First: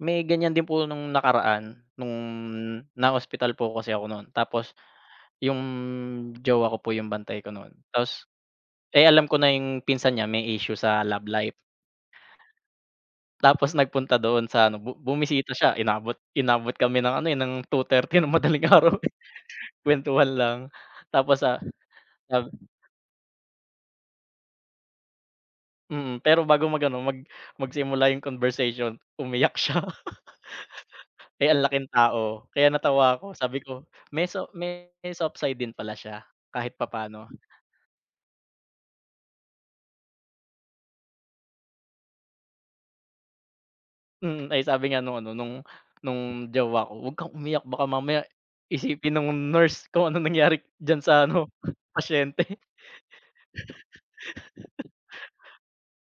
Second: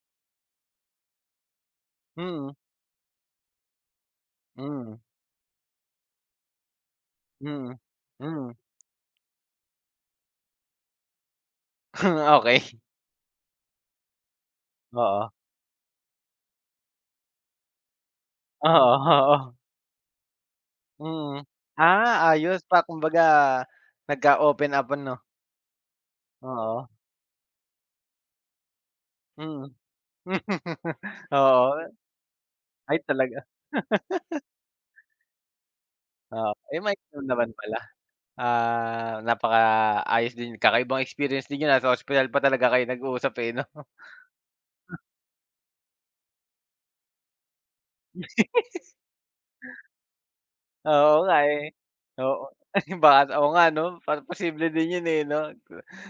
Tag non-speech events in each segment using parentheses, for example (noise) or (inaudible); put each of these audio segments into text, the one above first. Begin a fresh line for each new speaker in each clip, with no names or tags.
May ganyan din po nung nakaraan nung
Mm.
na-hospital po kasi ako nun, tapos
Mm.
yung jowa ko po yung bantay ko no'n.
Mm,
Tapos
mm.
eh, alam ko na yung pinsan niya may issue sa love life.
(laughs) Okey.
Tapos nagpunta do'n sa ano bu
Oo.
bumisita siya inabot inabot kami ng ano, eh, ng 2:30 ng madaling
Oo,
araw eh,
oo.
kuwentuhan lang tapos
Mm.
sa
Ah,
ab
ayos pa kumbaga nagka-open up ano?
Mm, pero bago mag
Oo.
ano mag magsimula yung conversation, umiyak
Mm.
siya.
(laughs)
(laughs) Eh, ang
Oo,
laking
eh.
tao, kaya
Ay
natawa ako,
talaga?
sabi ko, may
(laughs)
so may soft side din pala siya
Oo,
kahit
(unintelligible)
papaano.
naman pala. Ah, napakaayos din. Kakaibang experience din yun ah, sa hospital pa talaga kayo nag-usap eh, 'no?
Mm. Ay, sabi nga nung ano, nung nung jowa ko, "'Wag kang umiyak baka mamaya
(giggles)
isipin nung nurse kung anong nangyari diyan sa
Oo, nga
ano
eh.
pasyente."
Oo,
(laughs)
baka, oo nga ano, parang posible din yun eh, no?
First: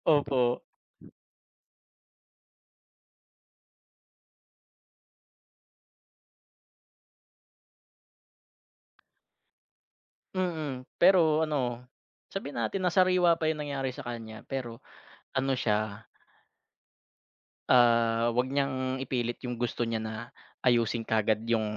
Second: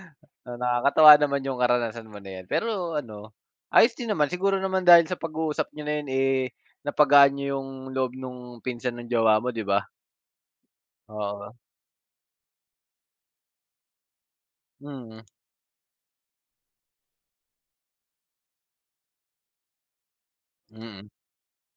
Opo.
Nakakatawa naman yung karanasan mo na yan. Pero ano, ayos din naman siguro naman dahil sa pag-uusap niyo na yan, eh, napagaan niyo yung loob nung pinsan ng jowa mo, di ba?
Mm. Pero
Oo.
ano, sabihin natin na sariwa pa yung nangyari sa kanya, pero
Mm.
ano siya ah 'wag niyang ipilit yung gusto niya na ayusin
Mm.
kaagad yung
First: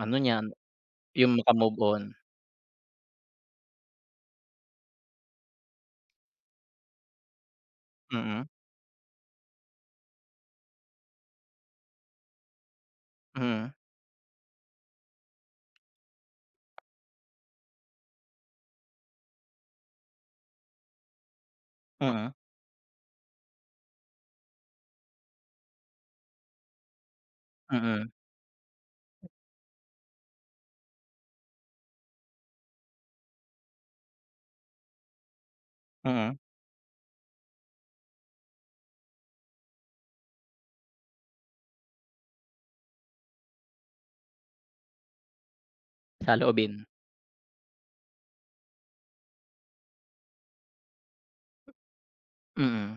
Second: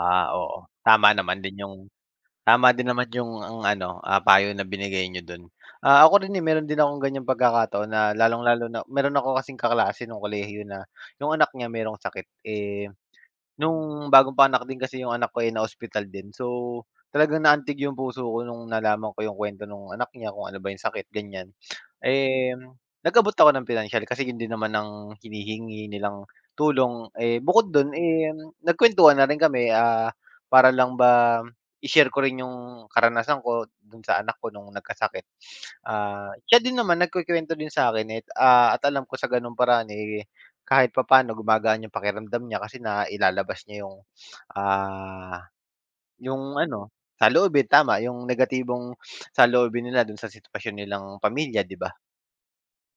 ano niya,
oo. Tama
yung
naman din yung
maka-move on.
tama din naman yung ang ano, ah, payo na binigay niyo dun. Ah, ako rin eh, meron din akong ganyang pagkakataon na
Mm.
lalong-lalo na meron ako kasing kaklase nong kolehiyo na, yung anak niya merong sakit. Eh,
Mm.
nong bagong panganak din kasi yung anak ko, eh, na hospital din, so talagang naantig yung puso ko nung nalaman ko yung kuwento no'ng anak niya, kung ano ba yung sakit ganyan.
Mm.
Eh, nag-abot ako ng pinansiyal, kasi hindi naman ng hinihingi nilang tulong, eh, bukod dun
Mm.
eh, nagkuwentuhan na rin kami, ah, para lang ba i-share ko rin yung karanasan ko dun sa anak ko nung nagkasakit. Ah,
Mm.
siya din naman nagkukwento din sa akin eh ah, at alam ko sa ganong paraan eh, kahit papaano gumagaan yung pakiramdam niya kasi nailalabas niya yung ah, yung
Saloobin.
ano saloobin. Tama, yung negatibong saloobin nila dun sa sitwasyon nilang pamilya, di ba?
Mm.